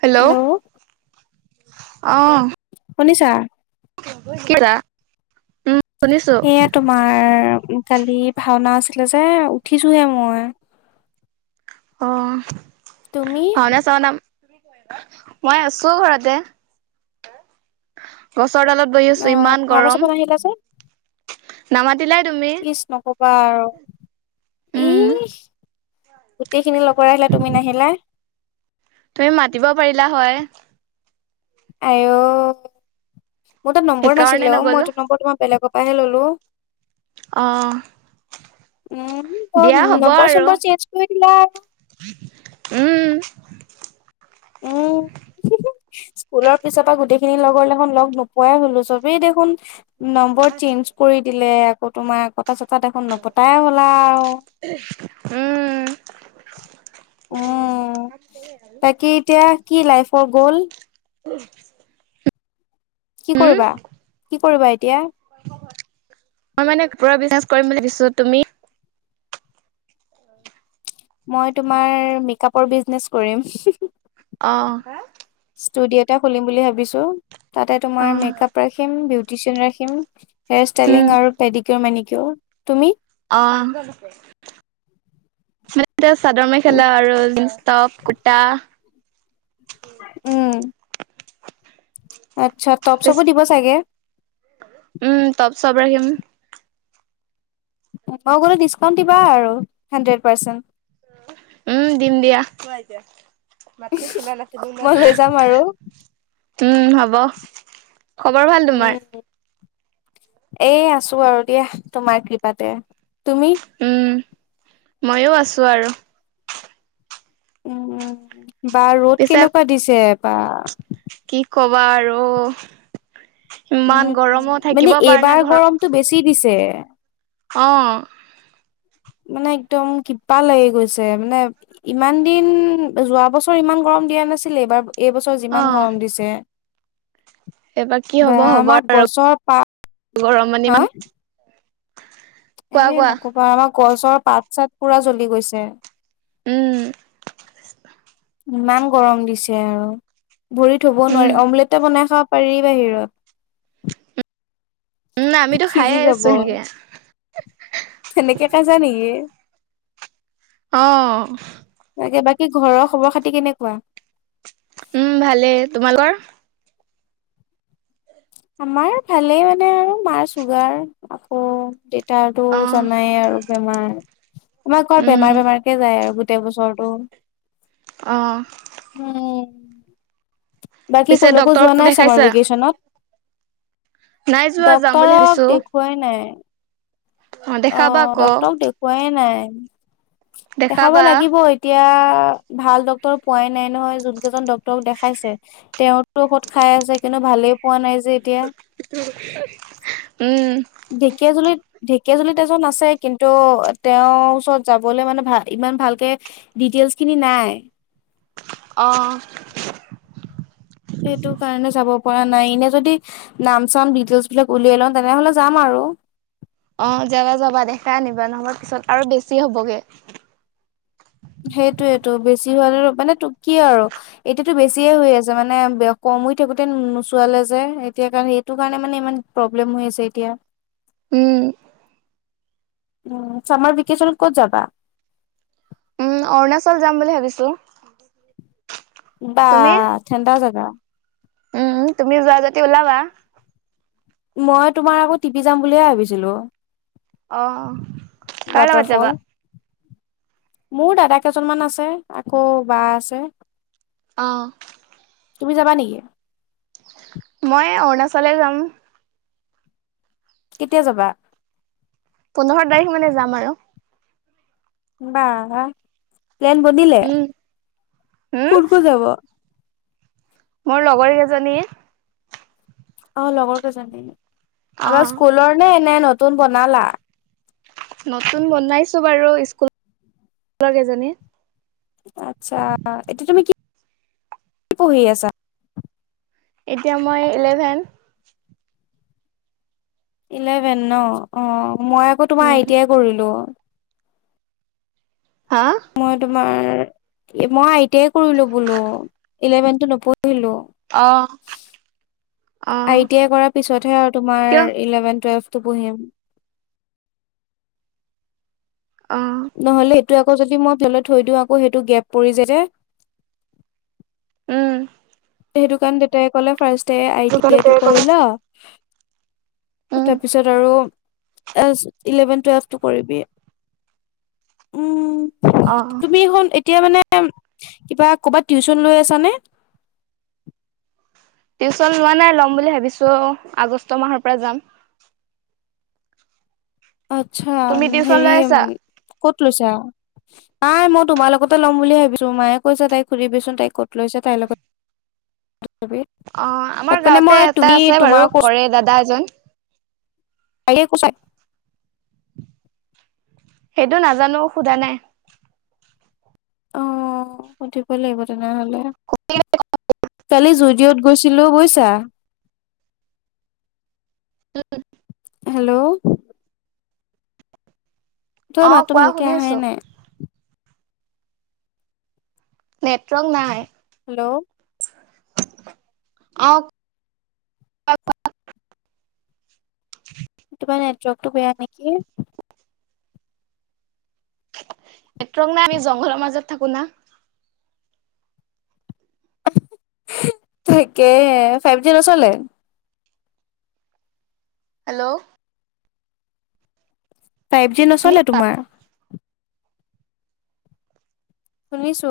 [unintelligible] Hello অহ শুনিছা? [unintelligible] উম। শুনিছো সেয়া তোমাৰ। কালি ভাওনা আছিলে যে উঠিছোহে মই। অ, তুমি? ভাওনা চোৱা নাম [unintelligible] [unintelligible] মই আছো ঘৰতে। [unintelligible] গছৰ তলত বহি অ' আছো, ইমান ভাওনা চাব গৰম। নাহিলা যে? নামাতিলাই তুমি। বাৰু। উম ইস গোটেইখিনি লগ [unintelligible] তুমি নাহিলাই। তুমি মাতিব পাৰিলা হয়। আই অ। মোৰ তাত নম্বৰ সেইকাৰণে নাছিলে অ। মই নগলো এইটো নম্বৰ তোমাৰ বেলেগৰ পাই ললোঁ। অ। উম, ত দিয়া হ'ব নম্বৰ আৰু চম্বৰ চেঞ্জ কৰি দিলা [unintelligible] [inaudible] [unintelligible] উম। স্কুলৰ পিছৰ পৰা গোটেইখিনি লগৰ দেখোন লগ নোপোৱাই হ'লো। চবেই দেখোন নম্বৰ চেঞ্জ কৰি দিলে, আকৌ তোমাৰ আকৌ তাছত তাত এখন নপতাই হ'লা আও। মানে [unintelligible] আৰু পগল [unintelligible] উ কি কৰিবা? কি কৰিবা এতিয়া? মই মানে পুৰা বিজনেছ কৰিম বুলি ভাবিছোঁ, তুমি? মই তোমাৰ মেকআপৰ বিজনেচ কৰিম। অ। হা? ষ্টুডিঅ' এটা খুলিম বুলি ভাবিছো। তাতে অ তোমাৰ মেকআপ, ৰাখিম বিউটিচিয়ান ৰাখিম। হেয়াৰ ষ্টাইলিং উম আৰু পেডিকিউৰ, মেনিকিউৰ। তুমি? অ [unintelligible] [unintelligible] চাদৰ মেখেলা আৰু জিনছ্ টপ কুটা উম আচ্ছা টপ চপো দিব চাগে উম তপ চব ৰাখিম। মই গলে ডিচকাউন্ট দিবা আৰু হাণ্ড্ৰেড পাৰ্চেণ্ট। উম, দিম দিয়া। মাতটো শুনা নাছিলো মই লৈ যাম [unintelligible] আৰু। উম হ'ব। খবৰ ভাল তোমাৰ? উম, এই আছো আৰু দিয়া তোমাৰ কৃপাতে। তুমি? মইও আছো আৰু। উম, বা ৰ'দ পিছে কেনেকুৱা দিছে বা। কি ক'বা আৰু। উম, ইমান গৰম অ মানে থাকিব পাৰা এইবাৰ নাই গৰমটো ঘৰত। বেছি দিছে। অ। মানে একদম কিবা লাগি গৈছে। মানে ইমান দিন, যোৱা বছৰ ইমান গৰম দিয়া নাছিলে এইবাৰ এইবছৰ অ যিমান গৰম দিছে। এইবাৰ কি বা হ'ব হ'ব আমাক আৰু গছৰ পাত গৰম মানে হা ইমান কোৱা এ কোৱা নকবা। আমাৰ গছৰ পাত-চাট পুৰা জ্বলি গৈছে। উম। ইমান গৰম দিছে আও। ভৰি থব নোৱাৰি। উম অমলেটে বনাই খাব পাৰি বাহিৰত। উম আমিটো সিজি খাইয়ে আছো যাব। সেনকে। সেনেকে খাইছা নেকি? অ। তাকে, বাকী ঘৰৰ খবৰ খাতি কেনেকুৱা? উম, ভালেই। তোমালোকৰ? আমাৰো ভালেই মানে আৰু মাৰ চুগাৰ আকৌ দে তাওৰতো অ জনাই আৰু বেমাৰ আমাৰ ঘৰত উম বেমাৰ বেমাৰকে যায় আৰু গোট গোটে বছৰটো অহ। উম। বাকী ক'লৈকো ডক্তৰক যোৱা নাই চামাৰ দেখাইছা ভেকেচনত। নাই যোৱা যাম বুলি ডক্তৰক ভাবিছো দেখুৱাই নাই। অ দেখাবা আকৌ ডক্তৰক দেখুৱাই নাই দেখাব দেখাবা লাগিব এতিয়া। ভাল ডক্টৰ পোৱাই নাই নহয়, যি কেইজন ডক্তৰক দেখাইছে তেওঁতো ঔষধ খাই আছে কিন্তু ভালেই পোৱা নাই যে এতিয়া উম ঢেকীয়াজুলিত। ঢেকীয়াজুলিত এজন আছে কিন্তু তেওঁৰ ওচৰত যাবলে মানে ভাল ইমান ভালকে দিটে ডিটেলছ্ খিনি নাই। অ। সেইটো কাৰণে যাব কৰা নাই এনে যদি নাম চাম ডিটেলচ্ বিলাক উলিয়াই লওঁ তেনেহলে যাম আৰু। অ যাবা যাবা দেখাই আনিবা নহবা পিছত আৰু বেছি হ'বগে। সেইটোয়েটো বেছি হোৱালে মানে তো কি আৰু এতিয়াতো বেছিয়ে হৈ আছে মানে বেঅ ক সময় থাকোতে নোচোৱালে যে এতিয়া কাৰণ এইটো কাৰণে মানে ইমান প্ৰব্লেম হৈ আছে এতিয়া। উম। উম চামাৰ ভিকেচনত ক'ত যাবা? উম অৰুণাচল যাম বুলি ভাবিছো। বা তুমি ঠেণ্ডা জাগা। উম তুমিও যোৱা যদি ওলাবা। মই তোমাৰ আকৌ টিপি যাম বুলিয়ে ভাবিছিলো। অ-অ কাৰ লগত ৱাটাৰফল যাবা? মোৰ দাদাকেইজনমান আছে, আকৌ বা আছে। অ। তুমি যাবা নিকি? মই অৰুণাচলে যাম। কেতিয়া যাবা? পোন্ধৰ তাৰিখ মানে যাম আৰু। বাআহ প্লেন বনিলে উম হম কোন কোন যাব? মোৰ লগৰ কেইজনী। অ লগৰ কেইজন অ আগৰ স্কুলৰ নে নতুন বনালা? নতুন বনাইছো বাৰু স্কু- লৰ কেইজনী। আচ্ছা এতিয়া তুমি কি পঢ়ি আছা? এতিয়া মই ইলেভেন। ইলেভেন ন অ মই আকৌ তোমাৰ উম আই টি আই কৰিলো। হা মই তোমাৰ মই আই টি আই কৰিলো বোলো ইলেভেনটো নপঢ়িলো। ঢ়িলো অ অ আই টি আই কৰাৰ পিছতহে অ তোমাৰ কিয় ইলেভেন টুৱেলভ টো পঢ়িম অহ' ত আকৌ যদি মই কেলৈ থৈ দিওঁ, আকৌ সেইটো গেপ পৰি যাই যে উম' সেইটো কাৰণে দেতাই ক'লে, ফাৰ্ষ্ট তে আই, টি, আই টো কৰি ল। উম তাৰপিছত আৰু এছ ইলেভেন, টোৱেলভটো কৰিবি, উম' অ তুমি সোণ এতিয়া মানে, কিবা ক'বাত টিউচন লৈ আছানে? টিউচন লোৱা নাই, ল'ম বুলি ভাবিছো আগষ্ট মাহৰ পৰা যাম। আচ্ছা তুমি টিউচন হেৰি, লৈ আছা ক'ত লৈছা? নাই, মই তোমাৰ লগতে ল'ম বুলি ভাবিছো। মায়ে কৈছে তাইক সুধিবিচোন তাই ক'ত লৈছে তাইৰ লগত [inaudible] [unintelligible] অ আমাৰ মানে গাঁৱতে মই, এটা তুমি আছে তোমাৰ বাৰু কৰে দাদা এজন [unintelligible] [unintelligible] সেইটো নাজানো, সোধা নাই। অ সুধিব লাগিব তেনেহলে, কালি জু দিঅত গৈছিলো বুইছা? উম হেল্লও। তোমাৰ অ মাতটো কোৱা ভালকে শুনি আহাই আছো নাই। নেটৱৰ্ক নাই। হেল্লও অ কোৱা, কোৱা। কিবা নেটৱৰকটো বেয়া নেকি? নেটৱৰ্ক নাই, আমি জংঘলৰ মাজত থাকো না। [unintelligible] তাকেহে, ফাইভ জি নচলে? হেল্ল। ফাইভ জি নচলে তোমাৰ? শুনিছো।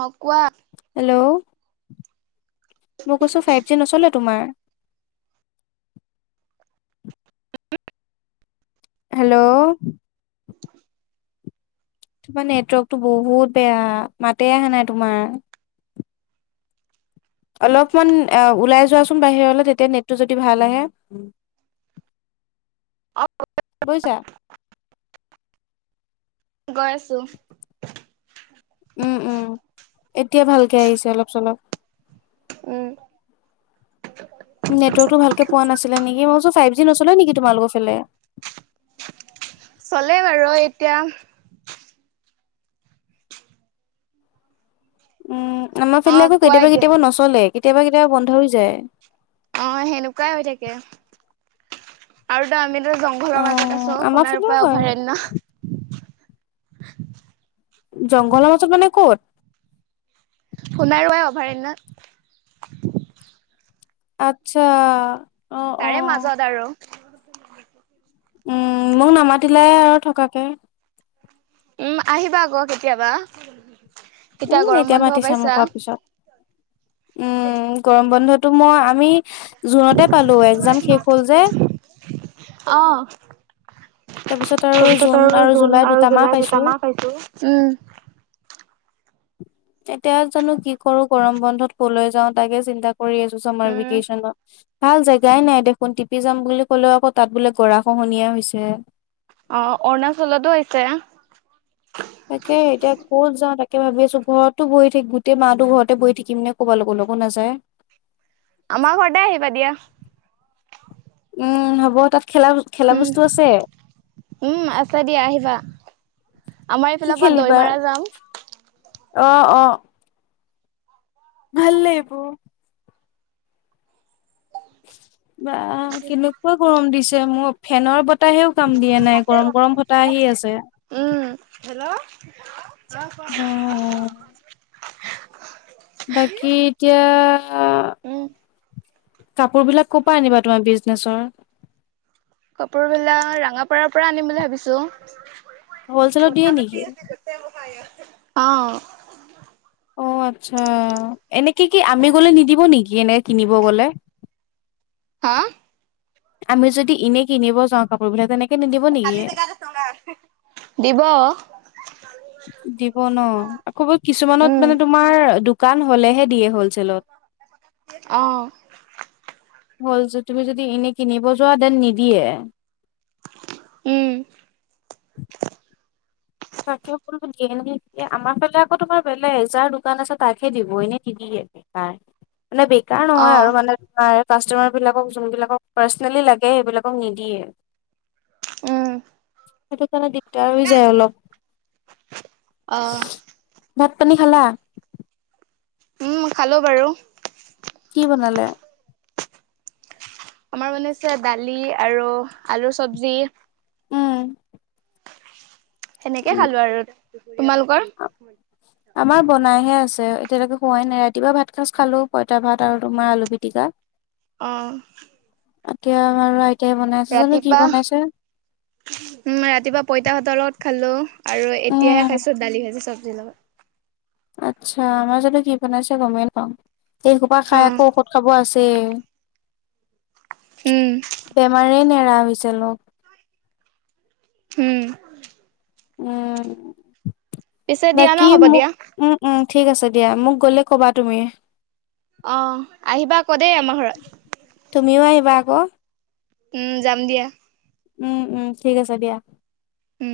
অ, কোৱা। হেল্ল। মই কৈছো ফাইভ জি নচলে তোমাৰ? হেল্লউ। তোমাৰ নেটৱৰ্কটো বহুত বেয়া, মাতে আহা নাই তোমাৰ। অলপমান ওলাই এ যোৱাচোন বাহিৰলে, তেতিয়া নেটটো যদি ভাল আহে। বুইছা। গৈ আছো। উম, উম। এতিয়া ভালকে আহিছে অলপ-চলপ। উম। নেটৱৰ্কটো ভালকে পোৱা নাছিলে নেকি? মই কৈছো ফাইভ জি নচলে নেকি তোমালোকৰ ফালে? চলে বাৰু এতিয়া। উম, আমাৰ অ ফালে আকৌ কোৱা কেতিয়াবা এতিয়া কেতিয়াবা নচলেই, কেতিয়াবা কেতিয়াবা বন্ধ হৈ যায়। অ' সেনেকুৱাই হৈ থাকে আৰু দা আমিন [unintelligible] জংঘলৰ অ মাজত আছো, আমাৰ ফালেও সোনাৰোপা হয়। অভয়াৰণ্য। জংঘলৰ মাজত মানে ক'ত? সোণাৰোৱা অভয়াৰণ্যত আচ্ছা। অ', তাৰে অ'। মাজত আৰু। উম, মোক নামাতিলাই আৰু থকাকে। উম, আহিবা আকৌ কেতিয়াবা। এতিয়া উম, গৰম বন্ধও মাতিছা মোক পাইছা। কোৱাৰ পিছত। উম, গৰম বন্ধটো মই আমি জুনতে পালো, এক্জাম শেষ হল যে। উম। তাৰপিছত আৰু জুন আৰু জুলাই দুটা মাহ পাইছো। [inaudible] উম, এতিয়া জানো কি কৰো, গৰম বন্ধত ক'লৈ যাও? তাকে চিন্তা কৰ কৰি আছো চামাৰ ভেকেচনত। ভাল জেগাই নাই দেখোন। টিপি যাম বুলি ক'লেও আকৌ তাত বোলে গৰাখহনীয়া হৈছে। অ, অৰুণাচলটো হৈছে। তাকে এতিয়া ক'ত যাওঁ তাক তাকে ভাবি আছো ঘৰতো বহি থাকি গোটেই মাাতো ঘৰতে বহি থাকিম নে কবাৰ লগৰ লগো নাযায়। আমা ঘৰতে আহিবা দিয়া। উম, হ'ব তাত খেলা খেলা উম, বস্তু আছে? উম, আছে দিয়া আহিবা। আমাৰ কি এইফালৰ পৰা দৈ খেলিবা মাৰা যাম। অ, অ। ভাল লাগিব। বা কেনেকুৱা গৰম দিছে মোৰ ফেনৰ বত তাহেও কাম দিয়া নাই গৰম গৰম বতাহ আহি আছে। উম, অ [unintelligible] বাকী এতিয়া উম। কাপোৰ বিলাক ক' পা আনিবা তোমাৰ বিজনেছৰ? কাপোৰ বিলাক ৰাঙাপাৰাৰ পৰা আনিম বুলি ভাবিছো। হলচেলত দিয়ে কথা নেকি পাতি আছিলো অ, অ, আচ্ছা এনেকে কি আমি গলে নিদিব নিকি এনে কিনিব গলে? হা। আমি যদি ইনেই কিনিব যাওঁ কাপোৰ বিলাক তেনেক খালি জেগাত আছো আও হেএ দিব দিব ন আকৌ কিছুমানত মানে তোমাৰ দোকান হ'লেহে দিয়ে অ', হ'লচেলত। হ'ল যদি তুমি যদি এনে কিনিব যোৱা দেন নিদিয়ে। উম। তাকে সকলো দিয়ে আমাৰ ফালে আকৌ তোমাৰ বেলেগ যাৰ দোকান আছে তাকহে দিব এনেই নিদিয়ে। এ বেকাৰ মানে বেকাৰ নহয় আৰু অ', মানে তোমাৰ কাষ্টমাৰবিলাকক যোনবিলাকক পাৰ্চেনেলি লাগে সেইবিলাকক নিদিয়ে। উম। সেইটো কাৰণে দিগদাৰ হৈ যায় অলপ। অহ। ভাত পানী খালা? উম খালো বাৰু। কি বনালে? আমাৰ বনাইছে দালি আৰু আলু চবজি। উম। সেনেকে উম। খালো আৰু তোমালোকৰ? আমাৰ বনাইহে আছে এতিয়ালৈকে হোৱাই নাই ৰাতিপুৱা ভাত সাঁজ খালো পইতা ভাত আৰু তোমাৰ আলু পিটিকা। অঁ। এতিয়া আমাৰো আইত ৰাতিপা উম ৰাতিপা পইতা ভাতৰ লগত। খালো আৰু এতিয়াহে উম খাইছো দালি ভাজি চব্জিৰ লগত। আচ্ছা আমাৰ যানো কি বনাইছে গমেই নাপাওঁ এই হোপা অ খাই আকৌ ঔষধ খাব আছে। উম ছেই বেমাৰে নেৰা হৈছে লগ। উম। উম, পিছে দিয়া বাকি ন হ'ব মোক দিয়া। উম উম। ঠিক আছে দিয়া মোক গ'লে ক'বা তুমি। অ আহিবা কৌ দেই আমাৰ ঘৰত তুমিও আহিবা আকৌ উম যাম দিয়া উম উম ঠিক আছে দিয়া উম